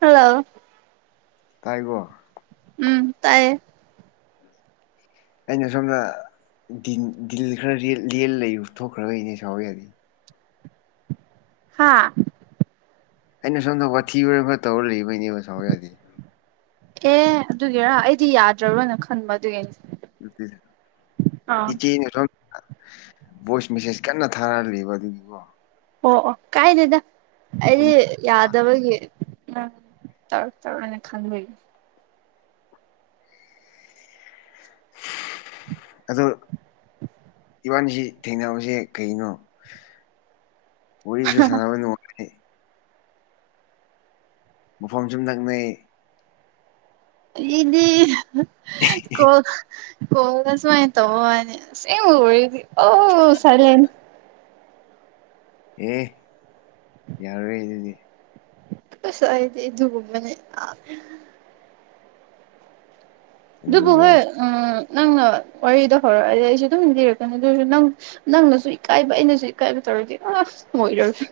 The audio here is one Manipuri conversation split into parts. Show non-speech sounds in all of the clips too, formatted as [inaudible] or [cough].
ꯍꯜꯂꯣ ꯇꯥꯔꯤꯕꫭ ꯎꯝ ꯇꯥꯏꯌꯦ ꯑꯩꯅ ꯁꯨꯝꯗ ꯗꯤꯟ ꯗꯤꯜ ꯈꯔ ꯂꯦ ꯂꯩ ꯊꯣꯛꯈ꯭ꯔꯒꯩꯅꯦ ꯁꯥꯎ ꯌꯥꯗꯦ ꯍꯥꯥ ꯑꯩꯅ ꯁꯣꯝꯗ ꯋꯥꯊꯤ ꯋꯥꯔꯦꯝ ꯈ ꯇꯧꯔ ꯂꯩꯕꯩꯅꯦꯕ ꯁꯥꯎ ꯌꯥꯗꯦ ꯑꯦ ꯑꯗꯨꯒꯤꯔꫭ ꯑꯩꯗꯤ ꯌꯥꯗ꯭ꯔꯕꯅ ꯈꯟꯕ ꯑꯗꯨꯒꯤꯅꯦ ꯏꯆꯥꯦꯅꯦ ꯚꯣꯏꯁ ꯃꯦꯁꯦꯖ ꯀꯟꯅ ꯊꯥꯔꯛꯂꯤꯕ ꯑꯗꯨꯒꯤꯀꯣ ꯑꯣ ꯑꯣ ꯀꯥꯏꯗꯦꯗ ꯑꯗꯨꯝ ꯑꯩꯗꯤ ꯌꯥꯗꯕꯒꯤ ꯎꯝ ꯇꯧꯔꯛ ꯇꯕꯅꯦ ꯈꯟꯕꯩ ꯑꯗꯣ ꯏꯕꯥꯅꯤꯁꯤ ꯊꯦꯡꯅꯕꯁꯦ ꯀꯩꯅꯣ ꯑꯣꯏꯔꯤꯁꯨ ꯁꯔꯕ ꯋꯥꯦ ꯃꯐꯝ ꯁꯨꯝ ꯅꯪꯅꯩ ꯏꯗꯤꯦ ꯀꯣ ꯍꯣꯒꯁ ꯃꯥꯥꯏ ꯇꯧꯅꯤ ꯁꯤ ꯑꯣꯏ ꯑꯣ ꯆꯂ ꯑꯦ ꯌꯥꯔ ꯌꯦꯗꯗꯤ ꯀꯁꯥꯏꯗꯤ ꯑꯗꯨ ꯃꯅꯦ ꯑꯗꯨꯒ ꯑꯗꯨꯕꯨꯍꯣꯏ ꯎꯝ ꯅꯪꯅ ꯋꯥꯔꯤꯗ ꯍꯧꯔꯛꯑꯗꯤ ꯑꯩꯁꯨ ꯑꯗꯨꯝꯤꯟꯗꯤꯔꯛꯀꯅꯤ ꯑꯗꯨ ꯑꯣꯏꯔꯁꯨ ꯅꯪ ꯅꯪꯅꯁꯨ ꯏꯀꯥꯏꯕ ꯑꯩꯅꯁꯨ ꯏꯀꯥꯏꯕ ꯑ ꯃꯣꯏꯔꯁꯤ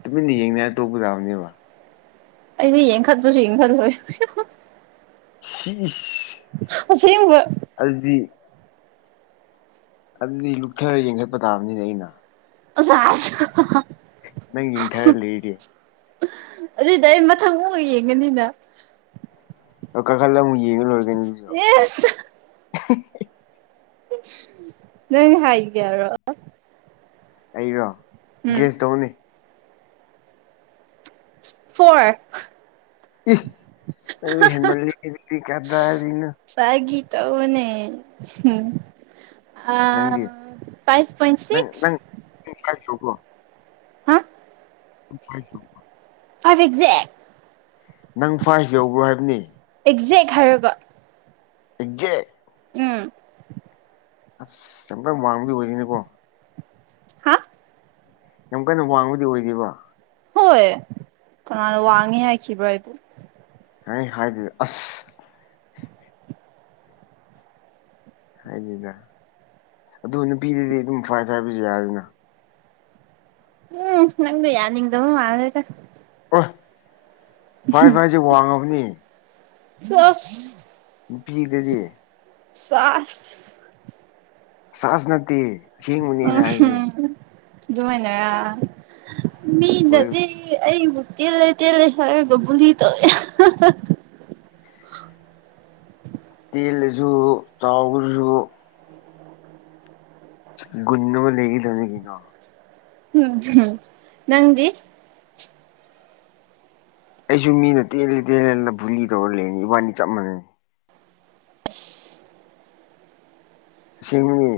ꯇꯨꯃꯤꯟꯅ ꯌꯦꯡꯅꯤ ꯇꯣꯞꯄ ꯇꯥꯕꯅꯦꯕ ꯑꯩꯁ ꯌꯦꯡꯈꯠꯄꯁꯨ ꯌꯦꯡꯈꯠꯂꯣꯏ ꯎꯝ ꯁꯕ ꯑꯗꯨꯗꯤ ꯑꯗꯨꯗꯤ ꯂꯨꯞꯊꯔ ꯌꯦꯡꯈꯠꯄ ꯇꯥꯕꯅꯤꯅꯦ ꯑꯩꯅ ꯁ ꯅꯪ ꯌꯦꯡꯊꯔ ꯂꯩꯗꯤ ꯑꯗꯨꯏꯗ ꯑꯩ ꯃꯊꯪ ꯑꯃꯨ ꯌꯦꯡꯒꯅꯤꯅ ꯑꯣ ꯀꯥ ꯈꯜꯂ ꯌꯦꯅ ꯂꯔꯒꯅꯤꯁꯨ ꯅ ꯍꯥꯏꯒꯔꯣ ꯑꯩꯔꯣ ꯒꯦꯁ ꯇꯧꯅꯦ ꯐꯣꯔ ꯑꯗꯨ ꯍꯃꯜꯗꯤ ꯀꯗꯅ ꯇꯕꯨꯅꯦ ꯑ ꯅꯪꯗꯤ ꯐꯥꯏꯚ ꯄꯣꯏꯟ ꯁꯤꯁ ꯋꯥ ꯍꯥ ꯐꯥꯏ ꯐ ꯑꯦꯛꯖꯦꯛ ꯅꯪ ꯐꯥꯁꯨ ꯌꯧꯕ꯭ꯔꯣ ꯍꯥꯏꯕꯅꯤ ꯑꯦꯛꯖꯦꯛ ꯍꯥꯏꯔꯒ ꯖꯦ ꯎꯝ ꯑꯁ ꯑꯨꯇꯪ ꯋꯥꯡꯕꯗꯤ ꯑꯣꯏꯔꯤꯅꯤꯀꯣ ꯍꯥ ꯌꯥꯝ ꯀꯟꯅ ꯋꯥꯡꯕꯗꯤ ꯑꯣꯏꯗꯦꯕ ꯍꯣꯏ ꯀꯃꯅ ꯋꯥꯡꯉꯦ ꯍꯥꯏꯈꯤꯕ꯭ꯔꯣ ꯑꯩꯕꯨ ꯑꯩ ꯍꯥꯏꯗꯗꯤ ꯑꯁ ꯍꯥꯏꯗꯤꯗ ꯑꯗꯨ ꯅꯨꯄꯤꯗꯗꯤ ꯑꯗꯨꯝ ꯐꯋꯥ ꯐ ꯍꯥꯏꯕꯤꯁꯨ ꯌꯥꯔꯤꯅ ꯎꯝ ꯅꯪ ꯌꯥ ꯍꯗꯕ ꯃꯥꯦꯗ ꯐꯥꯏ ꯐꯥꯏꯁꯦ ꯋꯥꯡꯉꯕꯅꯤ ꯆꯁ ꯅꯨꯄꯤꯗꯗꯤ ꯁꯥꯁ ꯁꯥꯁ ꯅꯠꯇꯦ ꯑꯦꯡꯕꯅꯦꯅꯦ ꯍꯥꯏꯅꯤ ꯑꯗꯨꯃꯥꯏꯅꯔ ꯍꯣꯏ ꯃꯤꯗꯗꯤ ꯑꯩꯕꯨ ꯇ ꯂꯩ ꯇ ꯂꯩ ꯍꯔꯦꯒꯕꯨꯂꯤ ꯇꯧ ꯇꯜꯁꯨ ꯆꯥꯎꯧꯁꯨ ꯨꯟꯅꯨ ꯂꯩꯒꯗꯅꯤ ꯀꯩꯅꯣ ꯎꯝꯝ ꯅꯪꯗꯤ ꯑꯩꯁꯨ ꯃꯤꯅ ꯇꯦꯜꯂꯦ ꯇꯦꯜꯂꯦꯅ ꯕꯨꯨꯂꯤ ꯇꯧꯔ ꯂꯩꯅꯤ ꯏꯕꯥꯅꯤ ꯆꯞ ꯃꯥꯟꯅꯩ ꯑ ꯁꯤꯁꯤꯡꯃꯤꯅꯤ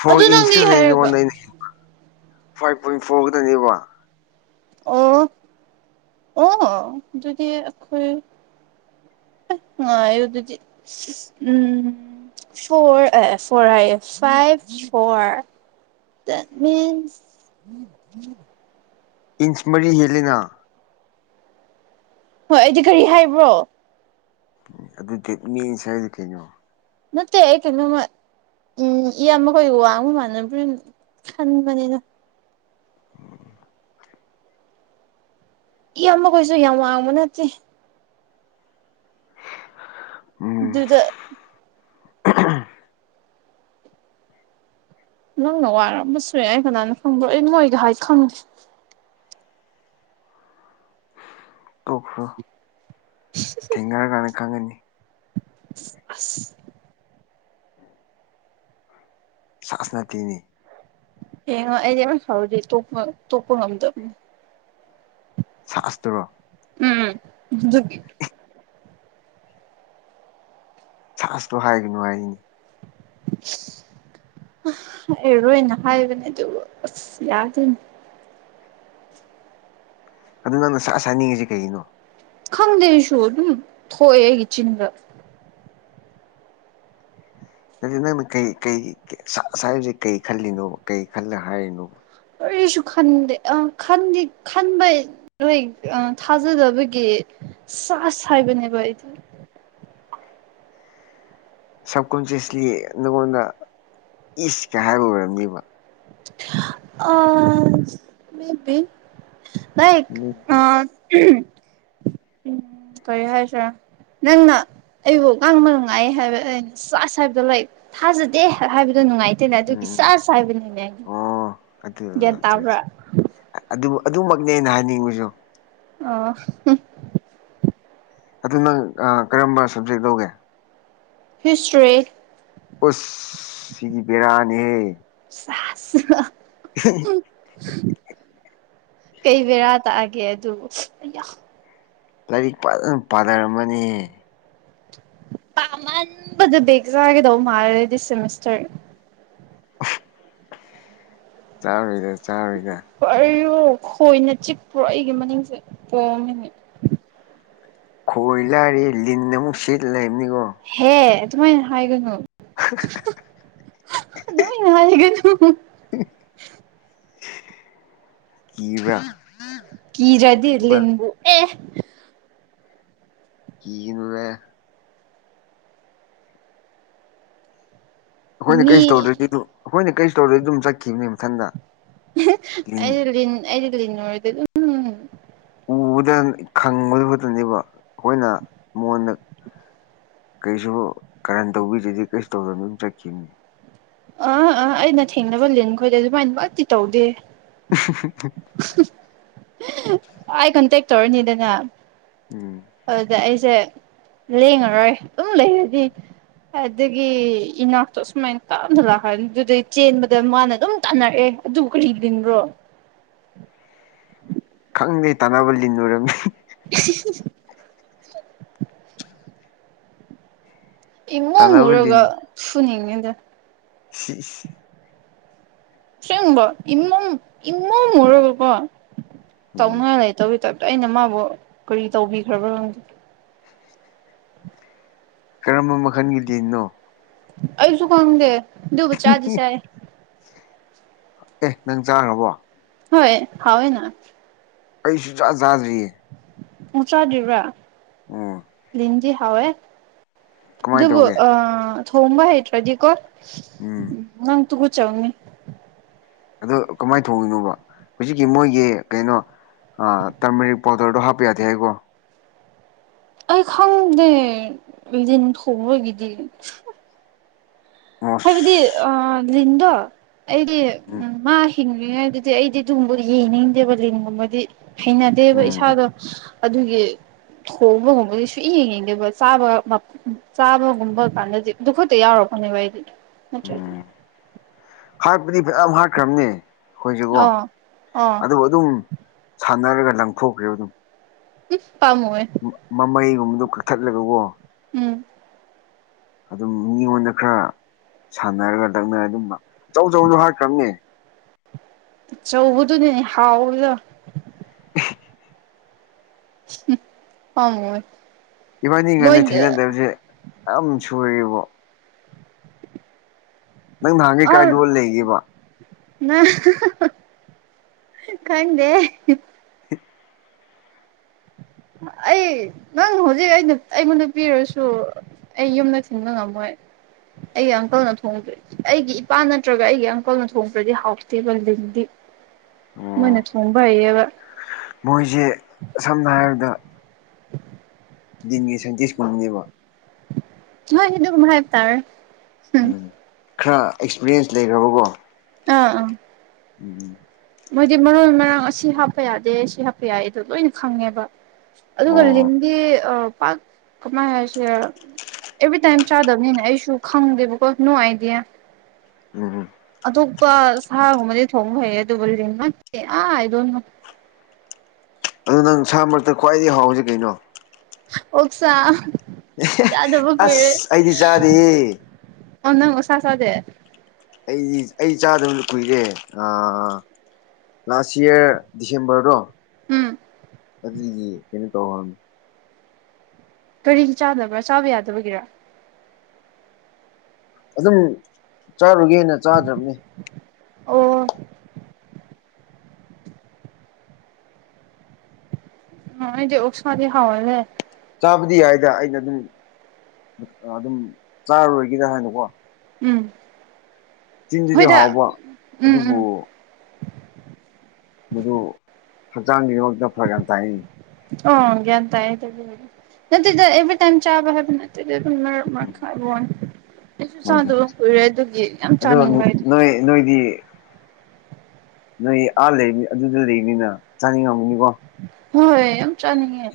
ꯐꯣꯔ ꯑꯗꯨ ꯅꯪꯗꯤ ꯍꯥꯏꯔꯒ ꯏꯟꯁꯀꯗꯅꯤ ꯐꯥꯏꯚ ꯄꯣꯏꯟ ꯐꯣꯔ ꯈꯛꯇꯅꯦꯕ ꯑꯣ ꯑꯣ ꯑꯗꯨꯗꯤ ꯑꯩꯈꯣꯏ ꯑ ꯑꯗꯨꯗꯤ ꯎꯝ ꯐꯣꯔ ꯑ ꯐꯣꯔ ꯍꯥꯏ ꯐꯥꯏꯚ ꯐꯣꯔ ꯇ ꯃꯤꯟꯁ ꯏꯟꯁꯃꯔꯤ ꯍꯂꯅꯥ ꯍꯣꯏ ꯑꯩꯗꯤ ꯀꯔꯤ ꯍꯥꯏꯕ꯭ꯔꯣ ꯑꯗꯨꯗꯤ ꯃꯤ ꯁꯁ ꯀꯩꯅꯣ ꯀꯠꯇꯦ ꯍꯥꯏ ꯀ ꯃꯃ ꯎꯝ ꯏꯌꯥꯝꯃꯈꯣꯏꯒ ꯋꯥꯡꯕ ꯃꯥꯟꯅꯝ ꯈꯟꯕꯅꯤꯅ ꯎꯝ ꯏꯌꯥꯝꯕꯈꯣꯏꯁꯨ ꯌꯥꯝ ꯋꯥꯡꯕ ꯅꯠꯇꯦ ꯎꯝ ꯑꯗꯨꯗ [unintelligible] ꯅꯪꯅ ꯋꯥꯔꯝꯕꯁꯨꯏ ꯑꯩ ꯀꯅꯥꯅ ꯈꯪꯕ꯭ꯔꯣ ꯑꯩ ꯅꯣꯏꯒ ꯍꯥꯏ ꯈꯪꯉꯦ ꯀꯣꯈ꯭ꯔꯣ ꯊꯦꯡꯒꯥꯔ ꯀꯅ ꯈꯪꯒꯅꯤ ꯑꯁ ꯁꯥꯁꯅꯇꯅꯤ ꯍꯉ ꯑꯩꯗꯤꯦꯔꯄ ꯇꯄ ꯉꯝꯗꯕ ꯆꯁꯇ꯭ꯔꯣ ꯎꯝꯖ ꯁꯥꯁꯇꯣ ꯍꯥꯏꯒꯅꯨ ꯍꯥꯏꯔꯤꯅꯤ [unintelligible] ꯑꯩꯔꯣꯏꯅ ꯍꯥꯏꯕꯅꯦ ꯑꯗꯨꯕꯨ ꯑꯁ ꯌꯥꯗꯣꯏꯅꯤ ꯑꯗꯨ ꯅꯪꯅ ꯁꯛ ꯆꯥꯅꯤꯡꯉꯁꯤ ꯀꯅꯣ ꯈꯪꯗꯦꯁꯨ ꯑꯗꯨꯝ ꯊꯣꯛꯑꯦ ꯑꯩꯒꯤ ꯆꯤꯟꯗ ꯅ ꯅꯪꯅ ꯀꯩ ꯀꯩꯁ ꯍꯥꯏꯁꯦ ꯀꯔꯤ ꯈꯜꯂꯤꯅꯣꯕ ꯀꯩ ꯈꯜꯂ ꯍꯥꯏꯔꯤꯅꯣꯕ ꯀꯔꯤꯁꯨ ꯈꯟꯗꯦ ꯑ ꯈ ꯈꯟꯕ ꯍꯣꯏ ꯊꯥꯖꯗꯕꯒꯤ ꯆ ꯍꯥꯏꯕꯅꯦꯕ ꯑꯩꯗꯨ [unintelligible] ꯁꯕ ꯀꯣꯟꯁꯤꯁꯂꯤ ꯅꯉꯣꯟꯗ ꯏꯁꯀ ꯍꯥꯏꯕ ꯑꯣꯏꯔꯝꯅꯦꯕ ꯑ ꯃꯕꯤ ꯂ ꯃꯦꯕꯤ ꯑ [unintelligible] ꯀꯩ ꯍꯥꯏꯜꯁ ꯅꯪꯅ ꯑꯩꯕꯨ ꯉꯥꯡꯕ ꯉꯥꯏ ꯍꯥꯏꯕ ꯑꯩꯅ ꯆꯁ ꯍꯥꯏꯕꯗꯣ ꯂꯩ ꯊꯥꯖꯗꯦ ꯍꯥꯏꯕꯗꯨ ꯑꯗꯨ ꯅꯨꯡꯉꯥꯏꯇꯦꯅꯦ ꯑꯗꯨꯒꯤ ꯎꯝ ꯆꯥ ꯆ ꯍꯥꯏꯕꯅꯤꯅꯦ ꯑꯩꯗꯤ ꯑꯣ ꯑꯗꯨ ꯑꯗꯨꯃꯛꯅꯦꯅ ꯍꯥꯏꯅꯤꯡꯕꯁꯨ ꯑꯣ ꯑꯗꯨ ꯅꯪ ꯀꯔꯝꯕ ꯁꯕꯖꯦꯛ ꯂꯧꯒꯦ ꯍꯤꯁꯇ꯭ꯔꯤ ꯑꯁ ꯁꯤꯗꯤ ꯕꯦꯔꯥꯅꯤꯍꯦ ꯀꯩꯕꯔꯥ ꯑꯦ ꯑꯗꯨ ꯑ ꯂꯥꯏꯔꯤꯛ ꯐꯖꯅ ꯄꯥꯅꯔꯝꯃꯅꯤ ꯄꯃ ꯦꯖꯒꯦꯗ ꯃꯥꯦꯗꯤ ꯁꯦꯃꯤꯁꯇꯔ ꯑ ꯆꯥꯣꯏꯗ ꯆꯥꯣꯏꯗ ꯀꯔꯤꯔꯣ ꯈꯣꯏꯅ ꯆꯤꯛꯄ꯭ꯔꯣ ꯑꯩꯒꯤ ꯃꯅꯤꯡꯁꯦ ꯈꯣꯏ ꯂꯥꯔꯦ ꯂꯤꯟꯅ ꯑꯃꯨꯛ ꯁꯤꯠ ꯂꯩꯕꯅꯤ ꯍꯦ ꯇꯨꯃꯥꯏ ꯍꯥꯏꯥꯏꯒꯅꯣ ꯅꯒ ꯊꯨ ꯏꯕ ꯀꯤꯔꯗꯤ ꯏꯔꯂꯤꯕꯨ ꯑꯦ ꯀ ꯅꯕꯦ ꯑꯩꯈꯣꯏꯅ ꯃꯤ ꯀꯔꯤꯁꯨ ꯇꯧꯗ꯭ꯔꯗꯤ ꯑꯗꯨ ꯑꯩꯈꯣꯏꯅ ꯀꯔꯤꯁꯨ ꯇꯧꯗ꯭ꯔꯗꯤ ꯑꯗꯨꯝ ꯆꯠꯈꯤꯕꯅꯦ ꯃꯊꯟꯗ ꯑꯩ ꯂꯤ ꯏꯟ ꯑꯩꯗꯤꯜꯂꯤꯟꯗ ꯑꯗꯨ ꯎꯝ ꯎꯕꯗ ꯈꯪꯕꯗꯨ ꯈꯛꯇꯅꯦꯕ ꯑꯩꯈꯣꯏꯅ ꯃꯉꯣꯟꯗ ꯀꯩꯁꯨ ꯀꯔꯟ ꯇꯧꯕꯤꯗꯗꯤꯦ ꯀꯩꯁꯨ ꯇꯧꯗꯅ ꯑꯗꯨꯝ ꯆꯠꯈꯤꯕꯅꯤ ꯑꯥ ꯑꯥ ꯑꯩꯅ ꯊꯦꯡꯅꯕ ꯂꯤꯟ ꯈꯣꯏꯗꯦ ꯑꯗꯨꯃꯥꯏꯅ ꯋꯥꯠꯇꯤ ꯇꯧꯗꯦ [unintelligible] ꯑꯥꯏ ꯈꯟꯇꯦꯛ ꯇꯧꯔꯅꯤꯗꯅ ꯎꯝ ꯑꯗꯨꯗ ꯑꯩꯁꯦ ꯂꯦꯡꯉꯔꯣꯏ ꯑꯗꯨꯝ ꯂꯩꯔꯗꯤ ꯑꯗꯒꯤ ꯏꯅꯥꯛꯇꯣ ꯑ ꯁꯁꯨꯃꯥꯏ ꯇꯥꯞꯅ ꯂꯥꯛꯈꯅꯤ ꯑꯗꯨꯗꯩ ꯆꯦꯟꯕꯗ ꯃꯥꯅ ꯑꯗꯨꯝ ꯇꯥꯟꯅꯔꯛꯑꯦ ꯑꯗꯨ ꯑꯗꯨ ꯀꯗꯟ꯭ꯔꯣ [unintelligible] ꯑꯪꯒꯩ ꯇꯥꯟꯅꯕ ꯂꯤꯟꯅꯨꯔꯝꯃꯤ [unintelligible] ꯏꯃꯨꯡ ꯇꯥꯟꯅꯕ ꯍꯨꯔꯒ ꯁꯨꯅꯤꯡꯉꯦꯗ ꯍ ꯁꯦꯡꯕꯣ ꯏꯃꯝ ꯏꯃꯣꯝ ꯑꯣꯏꯔꯒꯀꯣ ꯎꯝ ꯇꯧꯅꯤꯡꯉꯥꯏ ꯂꯩꯇꯧꯤ ꯇ ꯑꯩꯅ ꯃꯥꯕꯨ ꯀꯔꯤ ꯇꯧꯕꯤꯈ꯭ꯔꯕ꯭ꯔꯣ ꯀꯔꯝꯕ ꯃꯈꯜꯒꯤꯗꯤꯅꯣ ꯑꯩꯁꯨ ꯀꯒꯦ ꯑꯗꯨꯕ ꯆꯥꯗꯤ ꯆꯥꯏ ꯑꯦ ꯅꯪ ꯆꯥꯈ꯭ꯔꯕꯣ ꯍꯣꯏ ꯍꯥꯎꯣꯏꯅ ꯑꯩꯁꯨꯖꯥꯗꯔꯤ ꯍꯨꯁꯥꯗꯕ꯭ꯔꯥ ꯎ ꯍꯦ ꯑꯗꯨꯕꯨ ꯇꯧꯒꯦ ꯑ ꯊꯣꯡꯕ ꯍꯇ꯭ꯔꯖꯤꯀꯣ ꯎꯝ ꯅꯪ ꯇꯨꯒ ꯆꯧꯅꯤ ꯑꯗꯨ ꯀꯃꯥꯏꯅ ꯊꯣꯡꯉꯤꯅꯣꯕ ꯍꯧꯖꯤꯛꯀꯤ ꯃꯣꯏꯒꯤ ꯀꯩꯅꯣ ꯑ ꯇꯔꯃꯦꯔꯤꯛ ꯄꯥꯎꯗꯔꯗꯣ ꯍꯥꯞꯄ ꯌꯥꯗꯦ ꯍꯥꯏꯀꯣ ꯑꯩ ꯈꯪꯗꯦꯟ ꯊ ꯑꯣꯏꯒꯤꯗꯤ ꯍꯥꯏꯕꯗꯤ ꯑꯣꯁ ꯑ ꯂꯤꯟꯗꯣ ꯑꯩꯗꯤ ꯎ ꯎꯝ ꯃꯥ ꯍꯤꯡꯉꯥꯏꯗꯨꯗꯤ ꯑꯩꯗꯤ ꯑꯗꯨꯨꯝꯕꯗꯤ ꯌꯦꯡꯅꯤꯡꯗꯦꯕ ꯂꯤꯟꯒꯨꯝꯕꯗꯤ ꯍꯩꯅꯗꯦꯕ ꯎꯝ ꯏꯁꯥꯗꯣ ꯑꯗꯨꯒꯤ ꯍꯣꯡꯕꯒꯨꯝꯕꯗꯤ ꯁꯨꯛ ꯌꯦꯡ ꯌꯦꯡꯗꯕ ꯆꯥꯕ ꯆꯥꯕꯒꯨꯝꯕ ꯀꯥꯟꯗꯗꯤ ꯑꯗꯨꯈꯠꯇ ꯌꯥꯎꯔꯕ ꯕꯗꯤ ꯅꯆꯗꯤ ꯎꯝ ꯍꯥꯠꯄꯗꯤ ꯐꯖ ꯌꯥꯝ ꯍꯥꯠꯈ꯭ꯔꯕꯅꯦ ꯑꯩꯈꯣꯏꯁꯤꯒꯣ ꯑꯥ ꯑꯥ ꯑꯗꯨꯕꯨ ꯑꯗꯨꯝ ꯈꯅꯔꯒ ꯂꯪꯊꯣꯛꯈ꯭ꯔꯦꯣ ꯑꯗꯨꯝ ꯎ ꯃꯃꯩꯒꯨꯝꯕꯗꯨꯣ ꯀꯛꯊꯠꯂꯒꯕꯣ ꯎꯝ ꯑꯗꯨꯝ ꯃꯤꯉꯣꯟꯗ ꯈꯔ ꯁꯥꯟꯅꯔꯒ ꯂꯛꯅꯔ ꯑꯗꯨꯝꯕ ꯑꯆꯧ ꯑꯆꯧꯗꯣ ꯍꯥꯏꯔꯈ꯭ꯔꯕꯅꯦ ꯆꯧꯧꯕꯗꯗꯤ ꯍꯥꯎꯥꯎꯗ ꯑꯉ ꯏꯕꯥꯅꯤ ꯉꯅ ꯊꯦꯡꯅꯗꯕꯁꯦ ꯌꯥꯝ ꯁꯨꯕꯣ ꯅꯍꯥꯟꯒꯩ ꯑ ꯀꯥꯏ ꯂꯣꯟ ꯂꯩꯒꯦꯕ ꯈꯪꯗꯦ ꯑꯩ ꯅꯪ ꯍꯧꯖꯤꯛ ꯑꯩꯅ ꯑꯩꯉꯣꯟ ꯅꯨꯄꯤꯤꯔꯁꯨ ꯑꯩ ꯌꯨꯝꯅ ꯆꯤꯟꯕ ꯉꯃꯦ ꯑꯩꯒꯤ ꯑꯪꯀꯜꯅ ꯊꯣꯡꯗ꯭ꯔꯦ ꯑꯩꯒꯤ ꯏꯄꯥ ꯅꯠꯇ꯭ꯔꯒ ꯑꯩꯒꯤ ꯑꯪꯀꯜꯅ ꯊꯣꯡꯕ꯭ꯔꯗꯤ ꯍꯥꯎꯇꯦꯕ ꯂꯤꯟꯗꯤ ꯃꯣꯏꯅ ꯑꯣ ꯊꯣꯡꯕ ꯍꯩꯌꯦꯕ ꯃꯣꯏꯁꯦ ꯁꯝꯅ ꯍꯥꯏꯔꯕꯗ ꯟꯒꯤ ꯁꯥꯏꯟꯇꯤꯁ ꯄꯨꯝꯅꯤꯡꯅꯦꯕ ꯍꯣꯏ ꯍꯗꯨ ꯀꯨꯝꯚꯥꯏ ꯇꯔ ꯎꯝ ꯈꯔ ꯑꯦꯛꯁꯄꯤꯔꯤꯌꯦꯟꯁ ꯂꯩꯈ꯭ꯔꯕꯀꯣ ꯑꯥ ꯑꯥ ꯎꯝꯝ ꯃꯣꯏꯗꯤ ꯃꯔꯣꯏ ꯃꯔꯥꯡ ꯑꯁꯤ ꯍꯥꯞꯄ ꯌꯥꯗꯦ ꯁꯤ ꯍꯥꯞꯄ ꯌꯥꯏ ꯑꯗꯨ ꯂꯣꯏꯅ ꯈꯪꯉꯦꯕ ꯑꯗꯨꯒ ꯑꯣ ꯂꯤꯟꯗꯤ ꯄꯥꯛ ꯀꯃꯥꯏ ꯍꯥꯏꯁꯤꯦ ꯑꯦꯚ꯭ꯔꯤꯇꯥꯏꯝ ꯆꯥꯗꯕꯅꯤꯅ ꯑꯩꯁꯨ ꯈꯪꯗꯦꯕꯀꯣ ꯅꯣ ꯑꯥꯏꯗꯤꯌꯥ ꯎꯝ ꯑ ꯁꯣꯛꯄ ꯁꯥꯒꯨꯝꯕꯗꯤ ꯊꯣꯡꯕ ꯐꯩ ꯑꯗꯨꯕꯨ ꯂꯤ ꯅꯦ ꯑꯥ ꯍꯥꯏꯗꯣꯏꯅꯨ ꯑꯗꯨ ꯅꯪ ꯏꯁꯥ ꯃꯔꯛꯇ ꯈ꯭ꯋꯥꯏꯗꯒꯤ ꯍꯥꯎꯁꯤ ꯀꯩꯅꯣ ꯍꯁꯥ ꯑꯁ ꯑꯩꯗꯤ ꯆꯥꯗ ꯑꯣ ꯅꯪꯁꯁꯗꯦ ꯑꯩꯗꯤ ꯑꯩ ꯆꯥꯗꯕ ꯀꯨꯏꯔꯦ ꯑ ꯂꯥꯁ ꯏꯌꯥꯔ ꯗꯤꯁꯦꯝꯕꯔꯗꯣ ꯎꯝ ꯑꯗꯨ ꯀꯅꯤ ꯇꯧꯍ ꯀꯔꯤꯒꯤ ꯆꯥꯗꯕ꯭ꯔꯥ ꯆꯥꯕ ꯌꯥꯗꯕꯒꯤꯔ ꯑꯗꯨꯝ ꯆꯥꯔꯨꯒꯦꯅ ꯆꯥꯗ꯭ꯔꯕꯅꯤ ꯑꯣ ꯑ ꯌꯣꯁ ꯃꯥꯗꯤ ꯍꯋꯥꯜꯦ ꯆꯥꯕꯗꯤ ꯌꯥꯏꯗ ꯑꯩꯅ ꯑꯗꯨꯝ ꯑꯗꯨꯝ ꯆꯥꯔꯔꯣꯏꯒꯦꯔ ꯍꯥꯏꯅꯀꯣ ꯎꯝ ꯆꯤꯟꯗꯗꯤ ꯍꯣꯏꯗ ꯍꯥꯎꯕ ꯎꯝ ꯑꯗꯨꯕꯨ ꯎꯝ ꯃꯗꯨ ꯍꯛꯆꯥꯡꯒꯤ ꯃꯔꯣꯛꯇꯅ ꯐꯔꯒ ꯌꯥꯝꯅ ꯇꯥꯏꯅꯤ ꯑꯣ ꯭ꯟ ꯇ ꯍꯥꯏꯗ ꯇꯥꯏꯝ ꯆꯥꯕ ꯍꯕꯅ ꯗꯤ ꯊꯔ ꯃꯥ ꯈꯥꯏꯕ ꯣꯏꯗ ꯌꯥꯝ ꯑꯗꯣ ꯆꯥꯅꯤꯡꯕ ꯑꯩꯗꯤ ꯅꯣꯏ ꯅꯣꯏꯗꯤ ꯅꯣꯏ ꯑꯥ ꯂꯩꯅꯤ ꯑꯗꯨꯗ ꯂꯩꯕꯅꯤꯅ ꯆꯥꯅꯤꯡꯉꯝꯃꯤꯅꯤꯀꯣ ꯍꯣꯏ ꯆꯥꯅꯤꯡꯉꯦ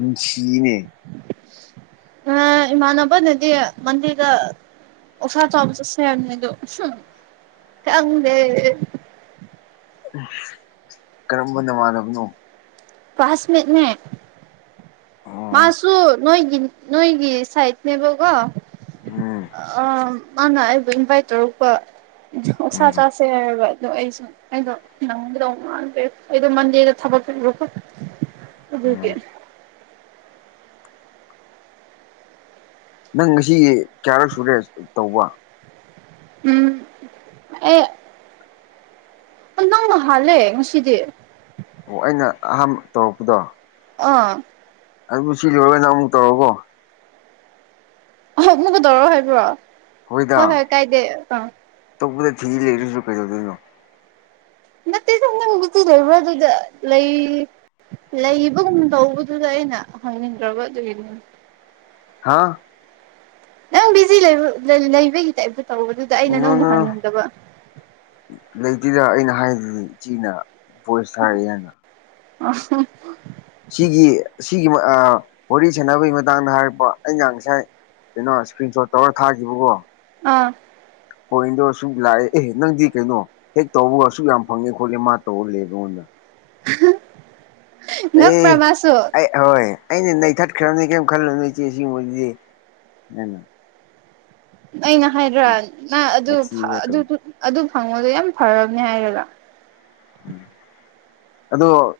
ꯎꯝ ꯆꯤꯅꯦ ꯑ ꯏꯃꯥꯥꯟꯕꯥꯗ ꯅꯗꯤ ꯃꯗꯤꯔꯗ ꯑꯣ ꯐ ꯆꯣꯕ ꯆꯁꯦꯗ ꯆꯗꯦ ꯀꯔꯝꯕ ꯅꯃꯥꯟꯅꯕꯅꯣ ꯄꯥꯁꯃꯦ ꯃ ꯑꯣ ꯃꯥꯁꯨ ꯅꯣꯏꯒꯤ ꯅꯣꯏꯒꯤ ꯁꯥꯏꯠꯅꯦꯕꯒꯣ ꯎꯝ ꯑ ꯃꯥꯅ ꯍꯥꯏꯕ ꯏꯟꯚꯥꯏꯠ ꯇꯧꯔꯛꯄ ꯑꯣꯁꯥ ꯎꯝ ꯆꯥꯁꯦ ꯑꯗꯣ ꯑꯩꯁꯨ ꯑꯩꯗꯣ ꯅꯪꯕꯗꯧ ꯉꯥꯡꯗ꯭ꯔꯦ ꯑꯩꯗꯣ ꯃꯟꯗꯦꯗ ꯊꯕꯛ ꯄꯤꯨ ꯑꯗꯨꯦ ꯎꯝ ꯅꯪ ꯉꯁꯤ ꯀꯌꯥꯔꯛ ꯁꯨꯔꯦ ꯇꯧꯕ ꯎꯝ ꯑꯦ ꯅꯪꯅ ꯍꯂꯦ ꯉꯁꯤꯗꯤ ꯑꯣ ꯑꯩꯅ ꯑꯍꯥꯟꯕ ꯇꯧꯔꯛꯄꯗꯣ ꯑꯥ ꯑꯗꯨꯕꯨ ꯁꯤ ꯂꯔꯣꯏꯅ ꯑꯃꯨꯛ ꯇꯧꯔꯔꯕꯣ ꯑ ꯃꯨꯕꯨꯗꯧꯔꯣ ꯍꯥꯏꯕ꯭ꯔꯣ ꯍꯣꯏꯗ ꯍꯣꯏ ꯍꯣꯏ ꯀꯥꯏꯗꯦ ꯑ ꯐꯤ ꯂꯩꯔꯤꯁꯨ ꯆꯨꯀꯦ ꯆꯧꯣ ꯅꯠꯇ ꯁꯅ ꯔ ꯋꯥꯗꯨꯗ ꯂꯩ ꯂꯩꯕꯒꯨꯝ ꯇꯧꯕꯗꯨꯗ ꯑꯩꯅ ꯈꯪꯅꯤꯡꯗ꯭ꯔꯕ ꯑꯗꯨꯒꯤꯅꯤ ꯍꯥꯥ ꯅꯪ ꯁꯤ ꯏ ꯂꯩ ꯏ ꯅꯕꯦ ꯇ ꯏ ꯅꯪꯅ ꯂꯩꯇꯗ ꯑꯩꯅ ꯍꯥꯏꯖ ꯏꯆꯤꯅ ꯕꯣꯏ ꯁꯥꯔꯦ ꯍꯥꯏꯅ ꯑ ꯁꯤꯒꯤ ꯁꯤꯒꯤ ꯋꯥꯔꯤ ꯁꯥꯟꯅꯕꯒꯤ ꯃꯇꯥꯡꯗ ꯍꯥꯏꯔꯛꯄ ꯑꯩꯅ ꯉꯁꯥꯏ ꯀꯩꯅꯣ ꯏꯁꯀ꯭ꯔꯤꯟ ꯁꯣꯠ ꯇꯧꯔ ꯊꯥꯈꯤꯕꯒꯣ ꯑꯥ ꯄꯣꯏꯟꯗꯣ ꯑꯁꯨꯛ ꯂꯥꯛꯑꯦ ꯑꯦꯍꯦ ꯅꯪꯗꯤ ꯀꯩꯅꯣ ꯍꯦꯛ ꯇꯧꯕꯒ ꯑꯁꯨꯛ ꯌꯥꯝ ꯐꯪꯉꯦ ꯈꯣꯠꯂꯦ ꯃꯥ ꯇꯧꯍꯜꯂꯦꯕꯉꯣꯟꯗ [unintelligible] ꯑꯦ ꯉꯛꯄ꯭ꯔꯥ ꯃꯥꯁꯨ ꯑꯩ ꯍꯣꯏ ꯑꯩꯅ ꯅꯩꯊꯠꯈ꯭ꯔꯕꯅꯤ ꯀꯔꯤꯝ ꯈꯜꯂꯕꯅꯤ ꯏꯆꯦ ꯁꯤꯒꯨꯝꯕꯕꯁꯤꯗꯤ ꯑꯩꯅ ꯍꯥꯏꯗ꯭ꯔꯥ ꯅ ꯑꯗꯨ ꯃꯊꯤꯒ ꯇꯧꯔꯤ ꯑꯗꯨ ꯐꯪꯕꯗꯣ ꯌꯥꯝ ꯐꯔꯕꯅꯤ ꯍꯥꯏꯔ [unintelligible] ꯑꯗꯣ